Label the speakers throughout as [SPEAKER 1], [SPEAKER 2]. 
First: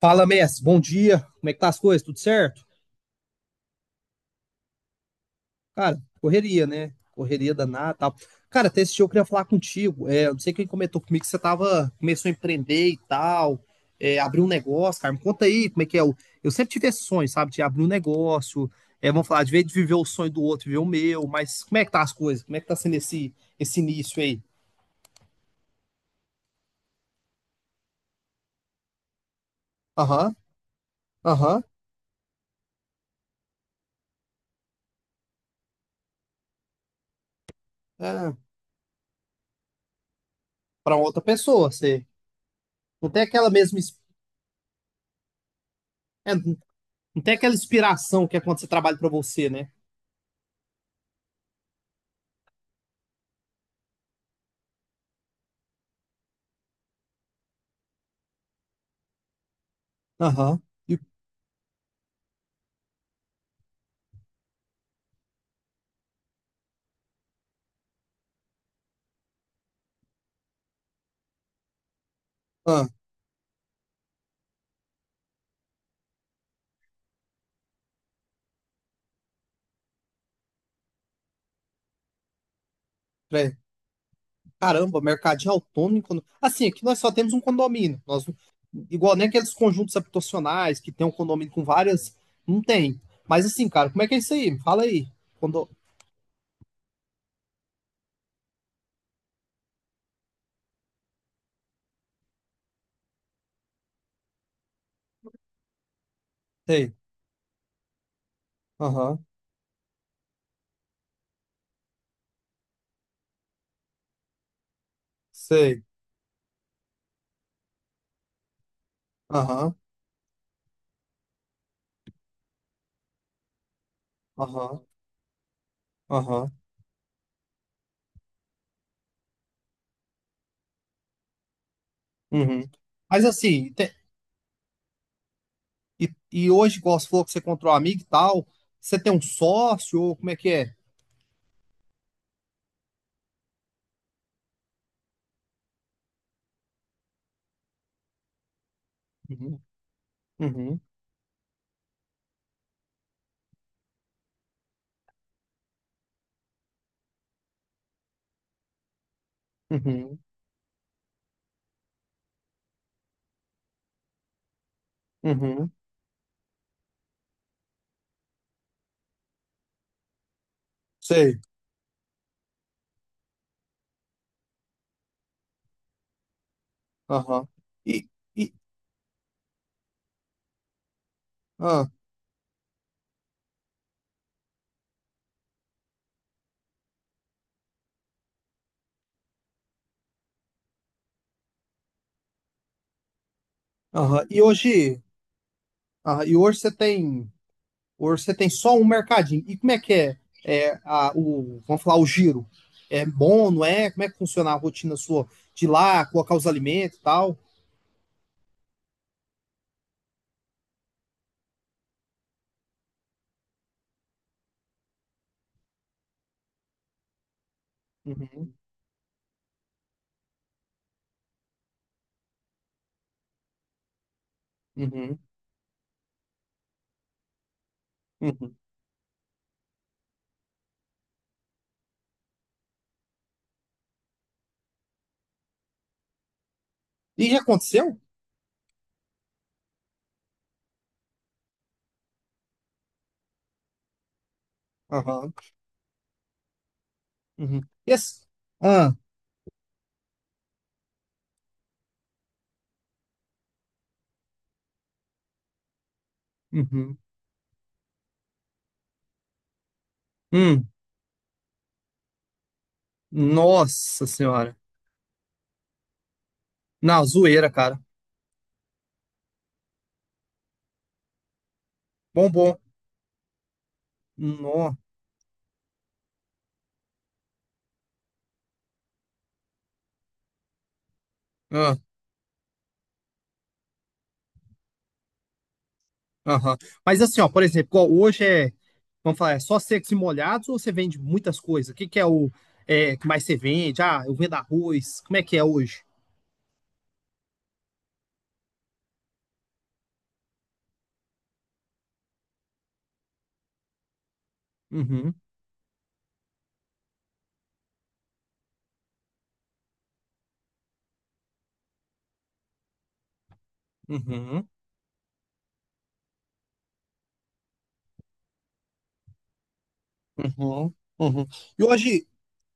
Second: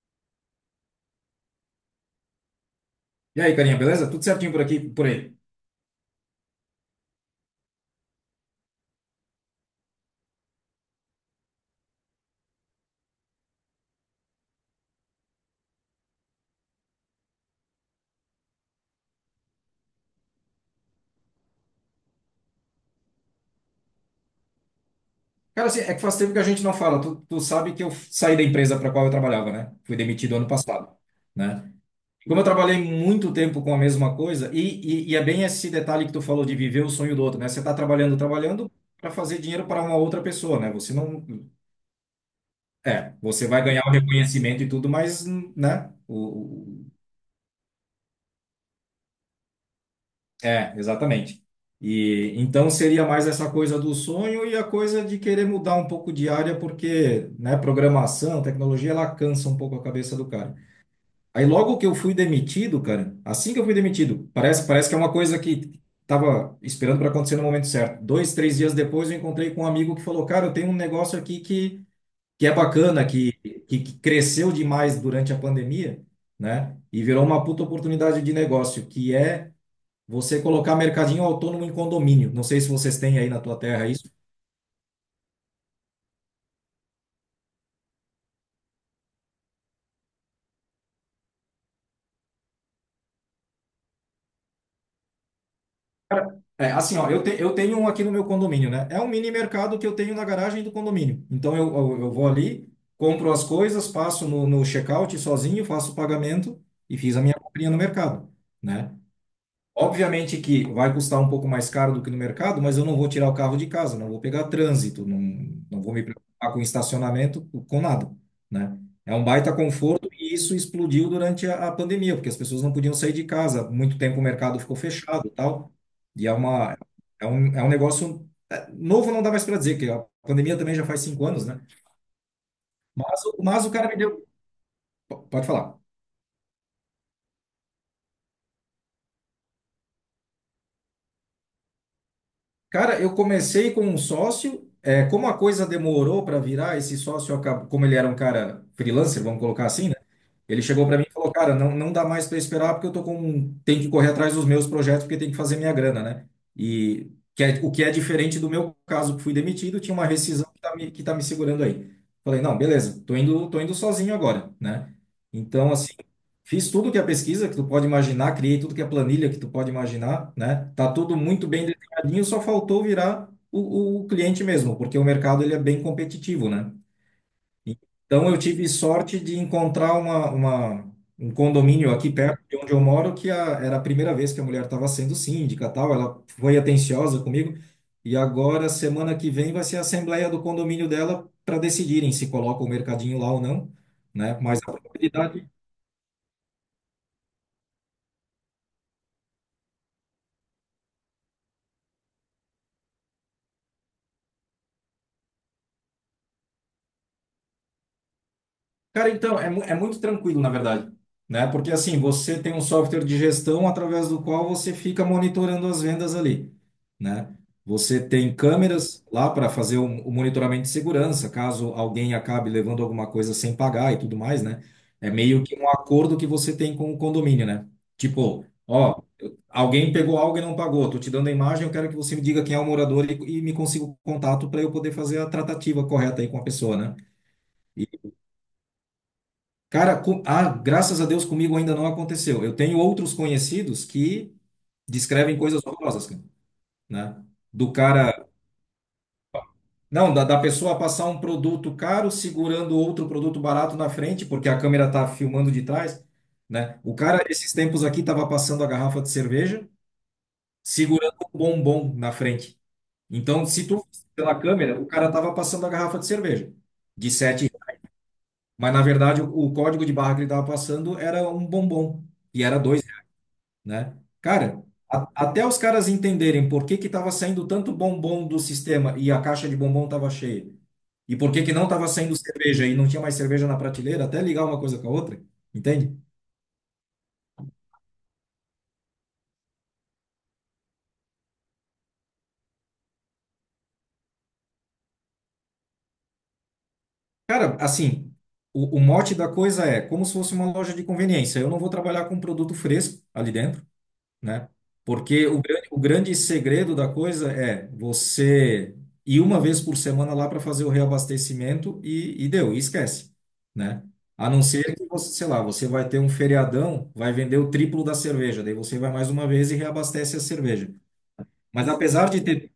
[SPEAKER 1] Fala, mestre. Bom dia. Como é que tá as coisas? Tudo certo?
[SPEAKER 2] E aí, carinha, beleza? Tudo certinho por aqui, por aí.
[SPEAKER 1] Cara, correria, né? Correria danada, e tal. Cara, até esse dia eu queria falar contigo. Eu não sei quem comentou comigo que você tava, começou a empreender e tal, abriu um negócio, cara. Me conta aí como é que é. Eu sempre tive esse sonho, sabe, de abrir um negócio. É, vamos falar, de vez de viver o sonho do outro, viver o meu, mas como é que tá as coisas? Como é que tá sendo esse início aí?
[SPEAKER 2] Cara, assim, é que faz tempo que a gente não fala. Tu sabe que eu saí da empresa para qual eu trabalhava, né? Fui
[SPEAKER 1] Aham,
[SPEAKER 2] demitido ano passado,
[SPEAKER 1] aham.
[SPEAKER 2] né? Como eu trabalhei muito tempo com a mesma coisa, e é bem esse detalhe que tu falou de viver o sonho do outro, né? Você tá trabalhando,
[SPEAKER 1] É,
[SPEAKER 2] trabalhando para fazer dinheiro para uma outra pessoa, né? Você
[SPEAKER 1] pra outra
[SPEAKER 2] não.
[SPEAKER 1] pessoa, você não
[SPEAKER 2] É,
[SPEAKER 1] tem
[SPEAKER 2] você
[SPEAKER 1] aquela
[SPEAKER 2] vai
[SPEAKER 1] mesma,
[SPEAKER 2] ganhar o
[SPEAKER 1] ins-
[SPEAKER 2] reconhecimento e tudo, mas, né?
[SPEAKER 1] não tem aquela inspiração que é quando você trabalha pra você, né?
[SPEAKER 2] É, exatamente. E então seria mais essa coisa do sonho e a coisa de querer mudar um pouco de área, porque, né, programação, tecnologia, ela cansa um pouco a cabeça do cara.
[SPEAKER 1] Aham. E,
[SPEAKER 2] Aí logo que eu fui demitido, cara, assim que eu fui demitido, parece que é uma coisa que tava esperando para acontecer no momento certo. 2, 3 dias depois eu encontrei com um amigo que falou, cara, eu tenho um negócio aqui que é
[SPEAKER 1] ah,
[SPEAKER 2] bacana, que cresceu demais durante a pandemia, né? E virou uma puta oportunidade de negócio, que é você colocar mercadinho autônomo em condomínio. Não sei se vocês têm aí na
[SPEAKER 1] peraí.
[SPEAKER 2] tua terra isso.
[SPEAKER 1] Caramba, mercadinho autônomo. Assim, aqui nós só temos um condomínio. Nós, igual nem aqueles conjuntos habitacionais que tem um condomínio com várias. Não tem. Mas assim, cara, como é que é isso aí? Me Fala aí. Condo...
[SPEAKER 2] Cara, é, assim, ó, eu tenho um aqui no meu condomínio, né? É um mini mercado que eu tenho na garagem do condomínio. Então eu vou ali, compro as coisas, passo no check-out sozinho, faço o pagamento
[SPEAKER 1] Sei.
[SPEAKER 2] e fiz a minha comprinha no mercado, né?
[SPEAKER 1] Aham.
[SPEAKER 2] Obviamente que vai custar um pouco mais caro do que no mercado, mas eu não vou tirar o carro de casa, não vou pegar trânsito, não,
[SPEAKER 1] Sei.
[SPEAKER 2] não vou me preocupar com estacionamento, com nada, né? É um baita
[SPEAKER 1] Aham.
[SPEAKER 2] conforto e isso explodiu durante a pandemia, porque as pessoas não podiam sair de casa, muito tempo o mercado ficou
[SPEAKER 1] Aham.
[SPEAKER 2] fechado e tal, e é
[SPEAKER 1] Aham.
[SPEAKER 2] uma, é um negócio novo, não dá mais para dizer, que a pandemia também já faz 5 anos, né?
[SPEAKER 1] Uhum. Mas
[SPEAKER 2] Mas, mas o
[SPEAKER 1] assim,
[SPEAKER 2] cara
[SPEAKER 1] te-
[SPEAKER 2] me deu... Pode falar.
[SPEAKER 1] e hoje, igual você falou que você encontrou um amigo e tal, você tem um sócio ou como é que é?
[SPEAKER 2] Cara, eu comecei com um sócio. É, como a coisa demorou para virar, esse sócio acabou, como ele era um cara freelancer, vamos
[SPEAKER 1] Uhum.
[SPEAKER 2] colocar assim, né? Ele
[SPEAKER 1] Uhum.
[SPEAKER 2] chegou para mim e falou, cara, não, não dá mais para esperar porque tenho que correr atrás dos meus projetos porque tem que fazer minha grana, né? E o que é diferente do meu caso que fui demitido, tinha uma
[SPEAKER 1] Uhum.
[SPEAKER 2] rescisão que que tá me segurando aí. Falei, não, beleza, tô indo sozinho agora, né?
[SPEAKER 1] Uhum.
[SPEAKER 2] Então, assim, fiz tudo que é pesquisa que tu pode imaginar, criei tudo que é planilha que tu pode imaginar, né? Tá tudo
[SPEAKER 1] Sei.
[SPEAKER 2] muito bem mercadinho só faltou virar o cliente mesmo, porque o mercado ele é bem competitivo, né?
[SPEAKER 1] Aham. E,
[SPEAKER 2] Então eu
[SPEAKER 1] e,
[SPEAKER 2] tive sorte de encontrar um
[SPEAKER 1] ah.
[SPEAKER 2] condomínio aqui perto de onde eu moro era a primeira vez que a mulher estava sendo síndica, tal. Ela foi atenciosa comigo e agora semana que vem vai ser a assembleia do condomínio dela para decidirem se coloca o mercadinho lá ou não,
[SPEAKER 1] Aham.
[SPEAKER 2] né? Mas a probabilidade...
[SPEAKER 1] E hoje você tem só um mercadinho. E como é que é, é vamos falar, o giro? É bom, não é? Como é que funciona a rotina sua de ir lá, colocar os alimentos e tal?
[SPEAKER 2] Cara, então, é muito tranquilo, na verdade, né? Porque assim, você tem um software de gestão através do qual você fica monitorando as vendas ali, né? Você tem
[SPEAKER 1] Uhum,
[SPEAKER 2] câmeras lá para fazer o monitoramento de segurança, caso alguém acabe levando alguma coisa sem pagar e tudo mais, né? É
[SPEAKER 1] uhum,
[SPEAKER 2] meio que um acordo que você tem com o condomínio, né? Tipo,
[SPEAKER 1] uhum.
[SPEAKER 2] ó, alguém pegou algo e não pagou, tô te dando a imagem, eu quero que você me diga quem é o morador e me consiga o contato para eu poder fazer a tratativa correta aí com a pessoa, né?
[SPEAKER 1] E já aconteceu?
[SPEAKER 2] Cara, ah, graças a Deus comigo ainda não aconteceu. Eu tenho outros conhecidos que
[SPEAKER 1] Aham.
[SPEAKER 2] descrevem coisas horrorosas, cara, né?
[SPEAKER 1] Uhum.
[SPEAKER 2] Do
[SPEAKER 1] Esse-
[SPEAKER 2] cara,
[SPEAKER 1] Ah,
[SPEAKER 2] não, da pessoa passar um produto caro segurando outro produto barato na frente, porque a câmera tá filmando de trás, né? O
[SPEAKER 1] uhum.
[SPEAKER 2] cara, esses tempos aqui, tava passando a garrafa de cerveja,
[SPEAKER 1] Hum,
[SPEAKER 2] segurando um bombom na frente. Então, se tu fosse
[SPEAKER 1] nossa
[SPEAKER 2] pela
[SPEAKER 1] senhora.
[SPEAKER 2] câmera, o cara tava passando a garrafa de cerveja
[SPEAKER 1] Não,
[SPEAKER 2] de
[SPEAKER 1] zoeira,
[SPEAKER 2] sete,
[SPEAKER 1] cara.
[SPEAKER 2] mas na verdade o código de barra que ele tava passando era um bombom
[SPEAKER 1] Bom,
[SPEAKER 2] e
[SPEAKER 1] bom.
[SPEAKER 2] era dois, né? Cara, até os caras entenderem por que que estava saindo tanto bombom do sistema e a caixa de bombom estava cheia, e por que que não
[SPEAKER 1] Nó.
[SPEAKER 2] estava saindo cerveja e não tinha mais cerveja na prateleira, até ligar uma coisa com a outra, entende?
[SPEAKER 1] Aham. Mas assim, ó, por exemplo, igual hoje vamos falar, é só secos e molhados ou você vende muitas coisas? O que que é que mais você vende? Ah, eu vendo arroz. Como é que é hoje?
[SPEAKER 2] Cara, assim, o mote da coisa é como se fosse uma loja de conveniência. Eu não vou trabalhar com produto fresco ali dentro, né?
[SPEAKER 1] Uhum,
[SPEAKER 2] Porque o grande segredo da coisa é você ir uma vez por semana lá para fazer o reabastecimento e deu, e esquece, né? A não
[SPEAKER 1] uhum,
[SPEAKER 2] ser que você, sei lá, você vai ter um feriadão, vai vender o triplo da cerveja, daí você vai mais uma vez e reabastece a cerveja.
[SPEAKER 1] uhum, uhum. E
[SPEAKER 2] Mas
[SPEAKER 1] hoje,
[SPEAKER 2] apesar de ter,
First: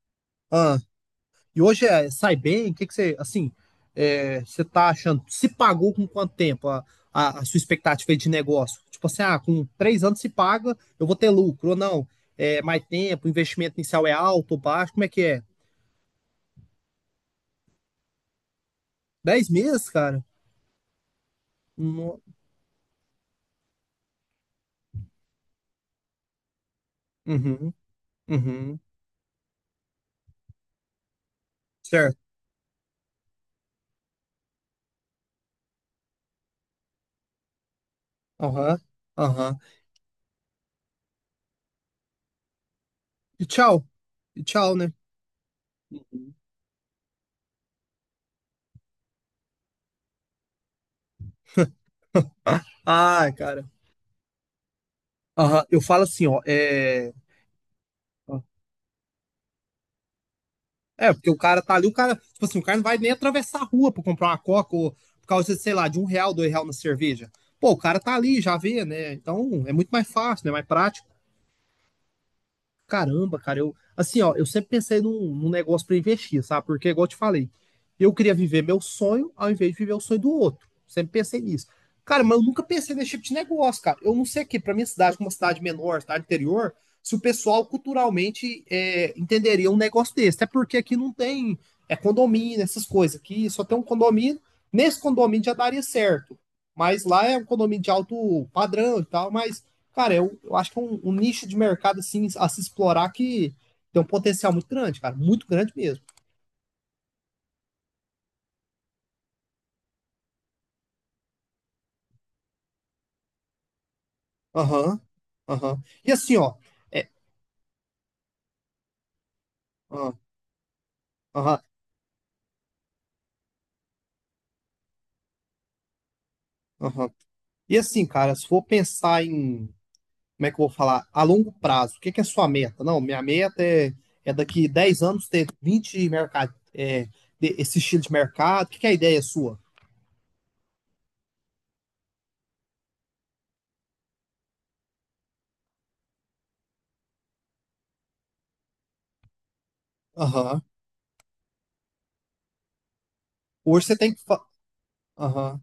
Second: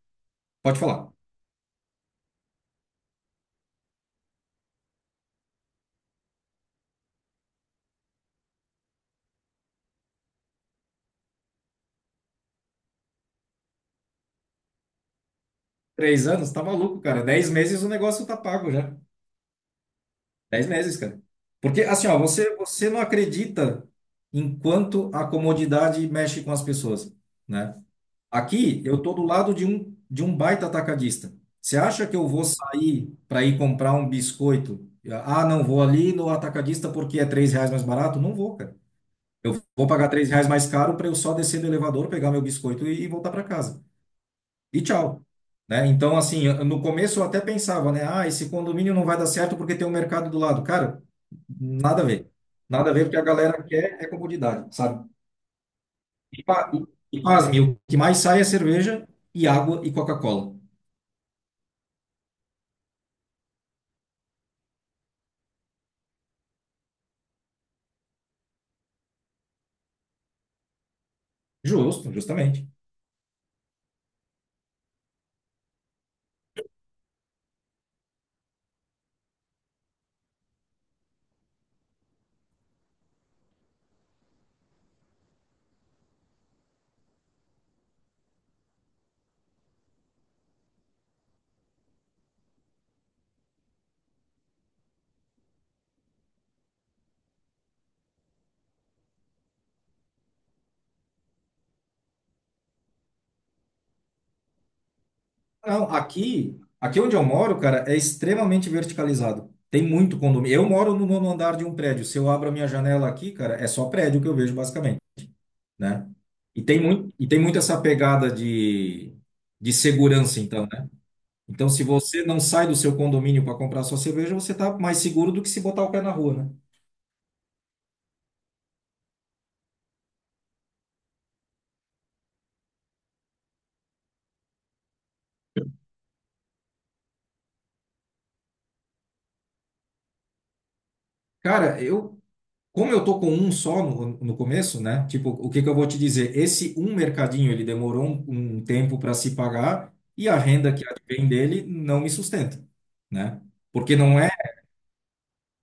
[SPEAKER 1] ah,
[SPEAKER 2] pode falar,
[SPEAKER 1] e hoje é, sai bem? O que que você, assim, você tá achando? Se pagou com quanto tempo a sua expectativa de negócio? Tipo assim, ah, com 3 anos se paga, eu vou ter lucro ou não? É, mais tempo, o investimento inicial é alto ou baixo? Como é que é?
[SPEAKER 2] 3 anos, tá maluco, cara, 10 meses o negócio tá pago já.
[SPEAKER 1] 10 meses, cara?
[SPEAKER 2] 10 meses, cara. Porque, assim, ó, você não acredita enquanto a comodidade mexe com as pessoas,
[SPEAKER 1] Uhum,
[SPEAKER 2] né?
[SPEAKER 1] uhum,
[SPEAKER 2] Aqui, eu tô do lado de um baita atacadista. Você acha
[SPEAKER 1] certo.
[SPEAKER 2] que eu vou sair para ir comprar um biscoito? Ah, não, vou ali no atacadista porque é R$ 3 mais barato? Não vou, cara.
[SPEAKER 1] Aham, aham.
[SPEAKER 2] Eu vou pagar R$ 3 mais caro para eu só descer do elevador, pegar meu biscoito e voltar para
[SPEAKER 1] E
[SPEAKER 2] casa
[SPEAKER 1] tchau. E tchau,
[SPEAKER 2] e
[SPEAKER 1] né?
[SPEAKER 2] tchau. Né? Então,
[SPEAKER 1] Uhum.
[SPEAKER 2] assim, no começo eu até pensava, né? Ah, esse condomínio não vai dar certo porque tem um mercado do lado. Cara, nada a ver. Nada a ver, porque a
[SPEAKER 1] Ai,
[SPEAKER 2] galera
[SPEAKER 1] cara.
[SPEAKER 2] quer é comodidade, sabe?
[SPEAKER 1] Aham, eu falo assim, ó,
[SPEAKER 2] E, pa-
[SPEAKER 1] é...
[SPEAKER 2] e pasme, o que mais sai é cerveja e água e Coca-Cola.
[SPEAKER 1] É, porque o cara tá ali, o cara... Tipo assim, o cara não vai nem atravessar a rua pra comprar uma coca ou por causa, de, sei lá, de um real, dois real na cerveja. Pô, o cara tá ali, já vê, né? Então, é muito mais fácil, né? Mais prático.
[SPEAKER 2] Justo, justamente.
[SPEAKER 1] Caramba, cara, eu assim, ó, eu sempre pensei num negócio pra investir, sabe? Porque, igual eu te falei, eu queria viver meu sonho ao invés de viver o sonho do outro. Sempre pensei nisso. Cara, mas eu nunca pensei nesse tipo de negócio, cara. Eu não sei aqui, pra minha cidade, como uma cidade menor, cidade interior, se o pessoal culturalmente entenderia um negócio desse. Até porque aqui não tem condomínio, essas coisas. Aqui só tem um condomínio. Nesse condomínio já daria certo. Mas lá é um condomínio de alto padrão e tal, mas. Cara, eu acho que é um nicho de mercado assim a se explorar que tem um potencial muito grande, cara, muito grande
[SPEAKER 2] Não,
[SPEAKER 1] mesmo.
[SPEAKER 2] aqui, aqui onde eu moro, cara, é extremamente verticalizado. Tem muito condomínio. Eu moro no nono andar de um prédio. Se eu abro a minha janela aqui, cara, é só prédio que eu vejo, basicamente,
[SPEAKER 1] Aham, aham.
[SPEAKER 2] né?
[SPEAKER 1] E assim, ó, é,
[SPEAKER 2] E tem muito essa pegada de
[SPEAKER 1] aham,
[SPEAKER 2] segurança, então, né?
[SPEAKER 1] aham,
[SPEAKER 2] Então, se você não sai do seu condomínio para comprar sua cerveja, você tá mais seguro do que se botar o pé na rua, né?
[SPEAKER 1] aham. E assim, cara, se for pensar em, como é que eu vou falar, a longo prazo, o que que é a sua meta? Não, minha meta é, é daqui 10 anos ter 20 mercado, esse estilo de mercado, o que que é a ideia sua?
[SPEAKER 2] Cara, eu, como eu tô com um só no começo, né? Tipo, o que que eu vou te dizer? Esse um mercadinho, ele demorou um tempo para se pagar e a
[SPEAKER 1] Aham.
[SPEAKER 2] renda que advém dele não me sustenta, né?
[SPEAKER 1] Hoje você
[SPEAKER 2] Porque
[SPEAKER 1] tem
[SPEAKER 2] não
[SPEAKER 1] que.
[SPEAKER 2] é,
[SPEAKER 1] fa- Aham.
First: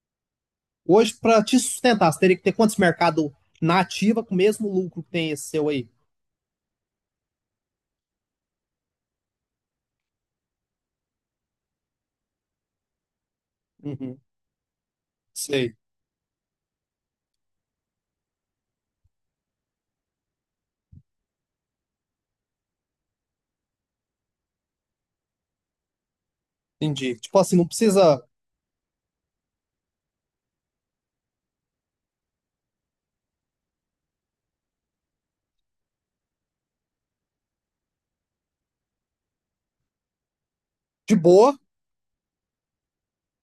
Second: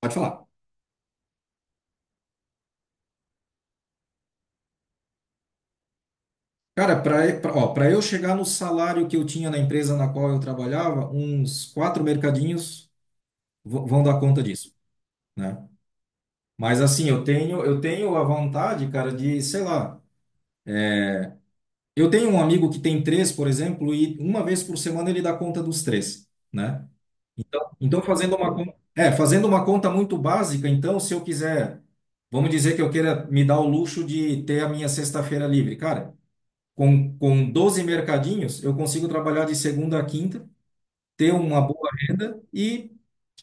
[SPEAKER 2] pode falar.
[SPEAKER 1] Hoje, para te sustentar, você teria que ter quantos mercados na ativa com o mesmo lucro que tem esse seu aí?
[SPEAKER 2] Cara, para eu chegar no salário que eu tinha na empresa na qual eu trabalhava, uns quatro mercadinhos vão dar
[SPEAKER 1] Uhum.
[SPEAKER 2] conta disso, né?
[SPEAKER 1] Sei,
[SPEAKER 2] Mas assim, eu tenho a vontade, cara, de, sei lá, eu tenho um amigo que tem três, por exemplo, e uma vez por semana ele dá conta dos três, né?
[SPEAKER 1] entendi. Tipo assim, não
[SPEAKER 2] Então, então
[SPEAKER 1] precisa
[SPEAKER 2] fazendo uma conta muito básica, então, se eu quiser, vamos dizer que eu queira me dar o luxo de ter a minha sexta-feira livre, cara. Com 12 mercadinhos, eu consigo trabalhar de segunda a quinta,
[SPEAKER 1] de
[SPEAKER 2] ter
[SPEAKER 1] boa.
[SPEAKER 2] uma boa renda e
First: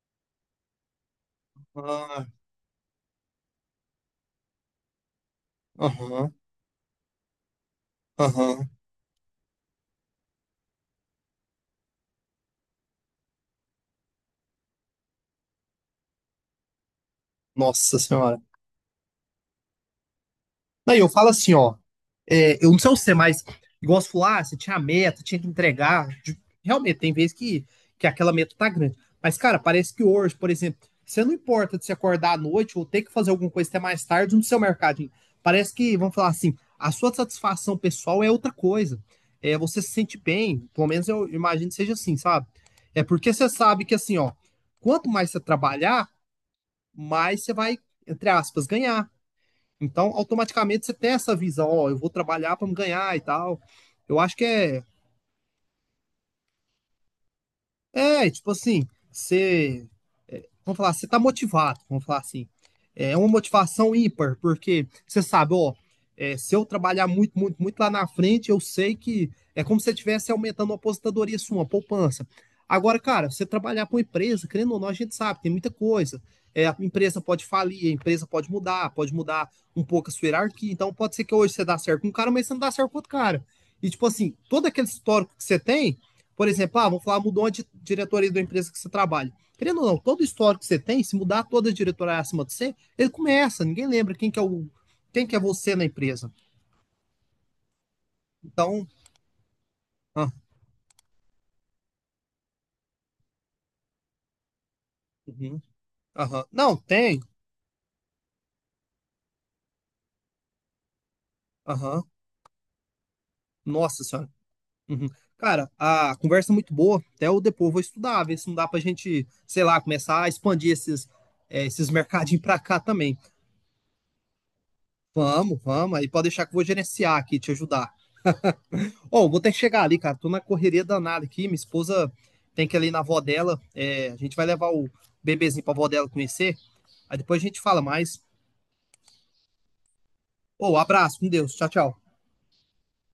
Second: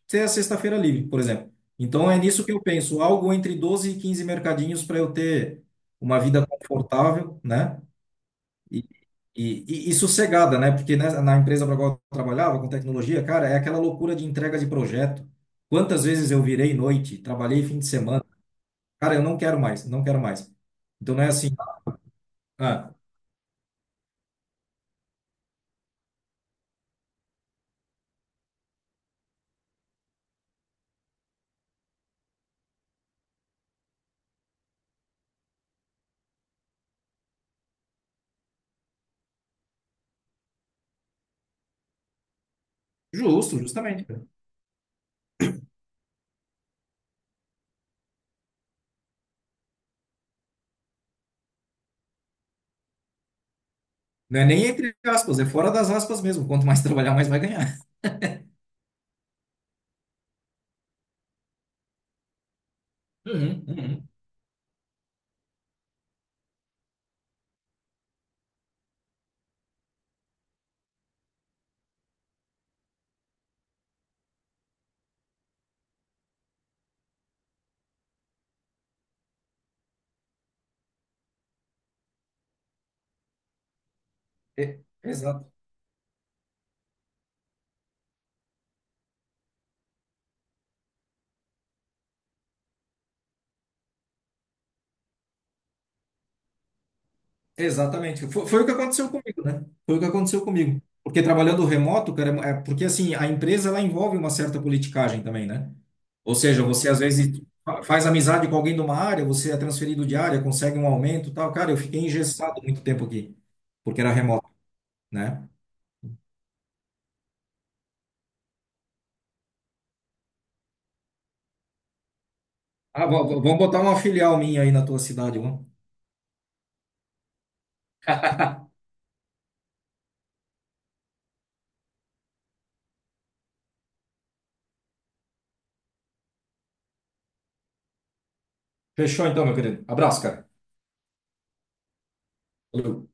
[SPEAKER 2] ter a sexta-feira livre, por exemplo. Então é
[SPEAKER 1] Ah,
[SPEAKER 2] nisso que eu penso, algo entre 12 e 15 mercadinhos para eu ter uma
[SPEAKER 1] Aham,
[SPEAKER 2] vida confortável, né?
[SPEAKER 1] aham.
[SPEAKER 2] E, e sossegada, né? Porque né, na empresa para qual eu trabalhava, com tecnologia, cara, é aquela loucura de entrega de projeto. Quantas vezes eu virei noite, trabalhei fim de
[SPEAKER 1] Nossa
[SPEAKER 2] semana.
[SPEAKER 1] senhora.
[SPEAKER 2] Cara, eu não quero mais, não quero mais.
[SPEAKER 1] Aí eu
[SPEAKER 2] Então não é
[SPEAKER 1] falo
[SPEAKER 2] assim.
[SPEAKER 1] assim, ó. É, eu não sei
[SPEAKER 2] Ah,
[SPEAKER 1] você, mas igual você falou, ah, você tinha a meta, tinha que entregar. Realmente, tem vezes que aquela meta tá grande. Mas, cara, parece que hoje, por exemplo, você não importa de se acordar à noite ou ter que fazer alguma coisa até mais tarde no seu mercadinho. Parece que, vamos falar assim, a sua satisfação pessoal é outra coisa. É, você se sente bem, pelo menos eu imagino que seja assim, sabe? É porque você
[SPEAKER 2] justo,
[SPEAKER 1] sabe que assim,
[SPEAKER 2] justamente.
[SPEAKER 1] ó, quanto mais você trabalhar, mais você vai, entre aspas, ganhar. Então, automaticamente você tem essa visão, ó, eu vou trabalhar para me ganhar e tal. Eu acho
[SPEAKER 2] Não
[SPEAKER 1] que
[SPEAKER 2] é nem
[SPEAKER 1] é,
[SPEAKER 2] entre aspas, é fora das aspas mesmo. Quanto mais trabalhar, mais vai ganhar.
[SPEAKER 1] é tipo assim, você vamos falar, você tá motivado, vamos falar assim. É uma
[SPEAKER 2] Uhum,
[SPEAKER 1] motivação
[SPEAKER 2] uhum.
[SPEAKER 1] ímpar, porque você sabe, ó, se eu trabalhar muito, muito, muito lá na frente, eu sei que é como se você estivesse aumentando a aposentadoria sua, uma poupança. Agora, cara, você trabalhar para uma empresa, querendo ou não, a gente sabe, tem muita coisa. É, a empresa pode falir, a empresa pode mudar um pouco a sua hierarquia. Então, pode ser que hoje você dá certo com um cara, mas você não dá certo com outro cara. E, tipo assim, todo
[SPEAKER 2] É,
[SPEAKER 1] aquele histórico que
[SPEAKER 2] exato,
[SPEAKER 1] você tem, por exemplo, ah, vamos falar, mudou a diretoria da empresa que você trabalha. Querendo ou não, todo o histórico que você tem, se mudar toda a diretoria acima de você, ele começa, ninguém lembra quem que é o, quem que é você na empresa.
[SPEAKER 2] exatamente. Foi o que
[SPEAKER 1] Então,
[SPEAKER 2] aconteceu comigo, né? Foi o que
[SPEAKER 1] ah,
[SPEAKER 2] aconteceu comigo. Porque trabalhando remoto, cara, porque assim, a empresa ela envolve uma certa politicagem também,
[SPEAKER 1] uhum,
[SPEAKER 2] né? Ou
[SPEAKER 1] aham.
[SPEAKER 2] seja,
[SPEAKER 1] Não,
[SPEAKER 2] você às
[SPEAKER 1] tem.
[SPEAKER 2] vezes faz amizade com alguém de uma área, você é transferido de área, consegue um aumento, e tal. Cara, eu fiquei
[SPEAKER 1] Aham.
[SPEAKER 2] engessado muito tempo aqui, porque
[SPEAKER 1] Nossa
[SPEAKER 2] era
[SPEAKER 1] senhora.
[SPEAKER 2] remoto,
[SPEAKER 1] Uhum.
[SPEAKER 2] né?
[SPEAKER 1] Cara, a conversa é muito boa. Até eu depois vou estudar, ver se não dá pra gente, sei lá, começar a expandir esses mercadinhos pra cá
[SPEAKER 2] Ah,
[SPEAKER 1] também.
[SPEAKER 2] vamos botar uma filial minha aí na tua cidade,
[SPEAKER 1] Vamos,
[SPEAKER 2] vamos.
[SPEAKER 1] vamos. Aí pode deixar que eu vou gerenciar aqui, te ajudar. Ó, vou ter que chegar ali, cara. Tô na correria danada aqui. Minha esposa tem que ir ali na avó dela. É, a gente vai levar o bebezinho pra avó dela conhecer. Aí depois a gente fala mais.
[SPEAKER 2] Fechou então, meu querido. Abraço, cara.
[SPEAKER 1] Ô, abraço, com Deus. Tchau, tchau.
[SPEAKER 2] Valeu.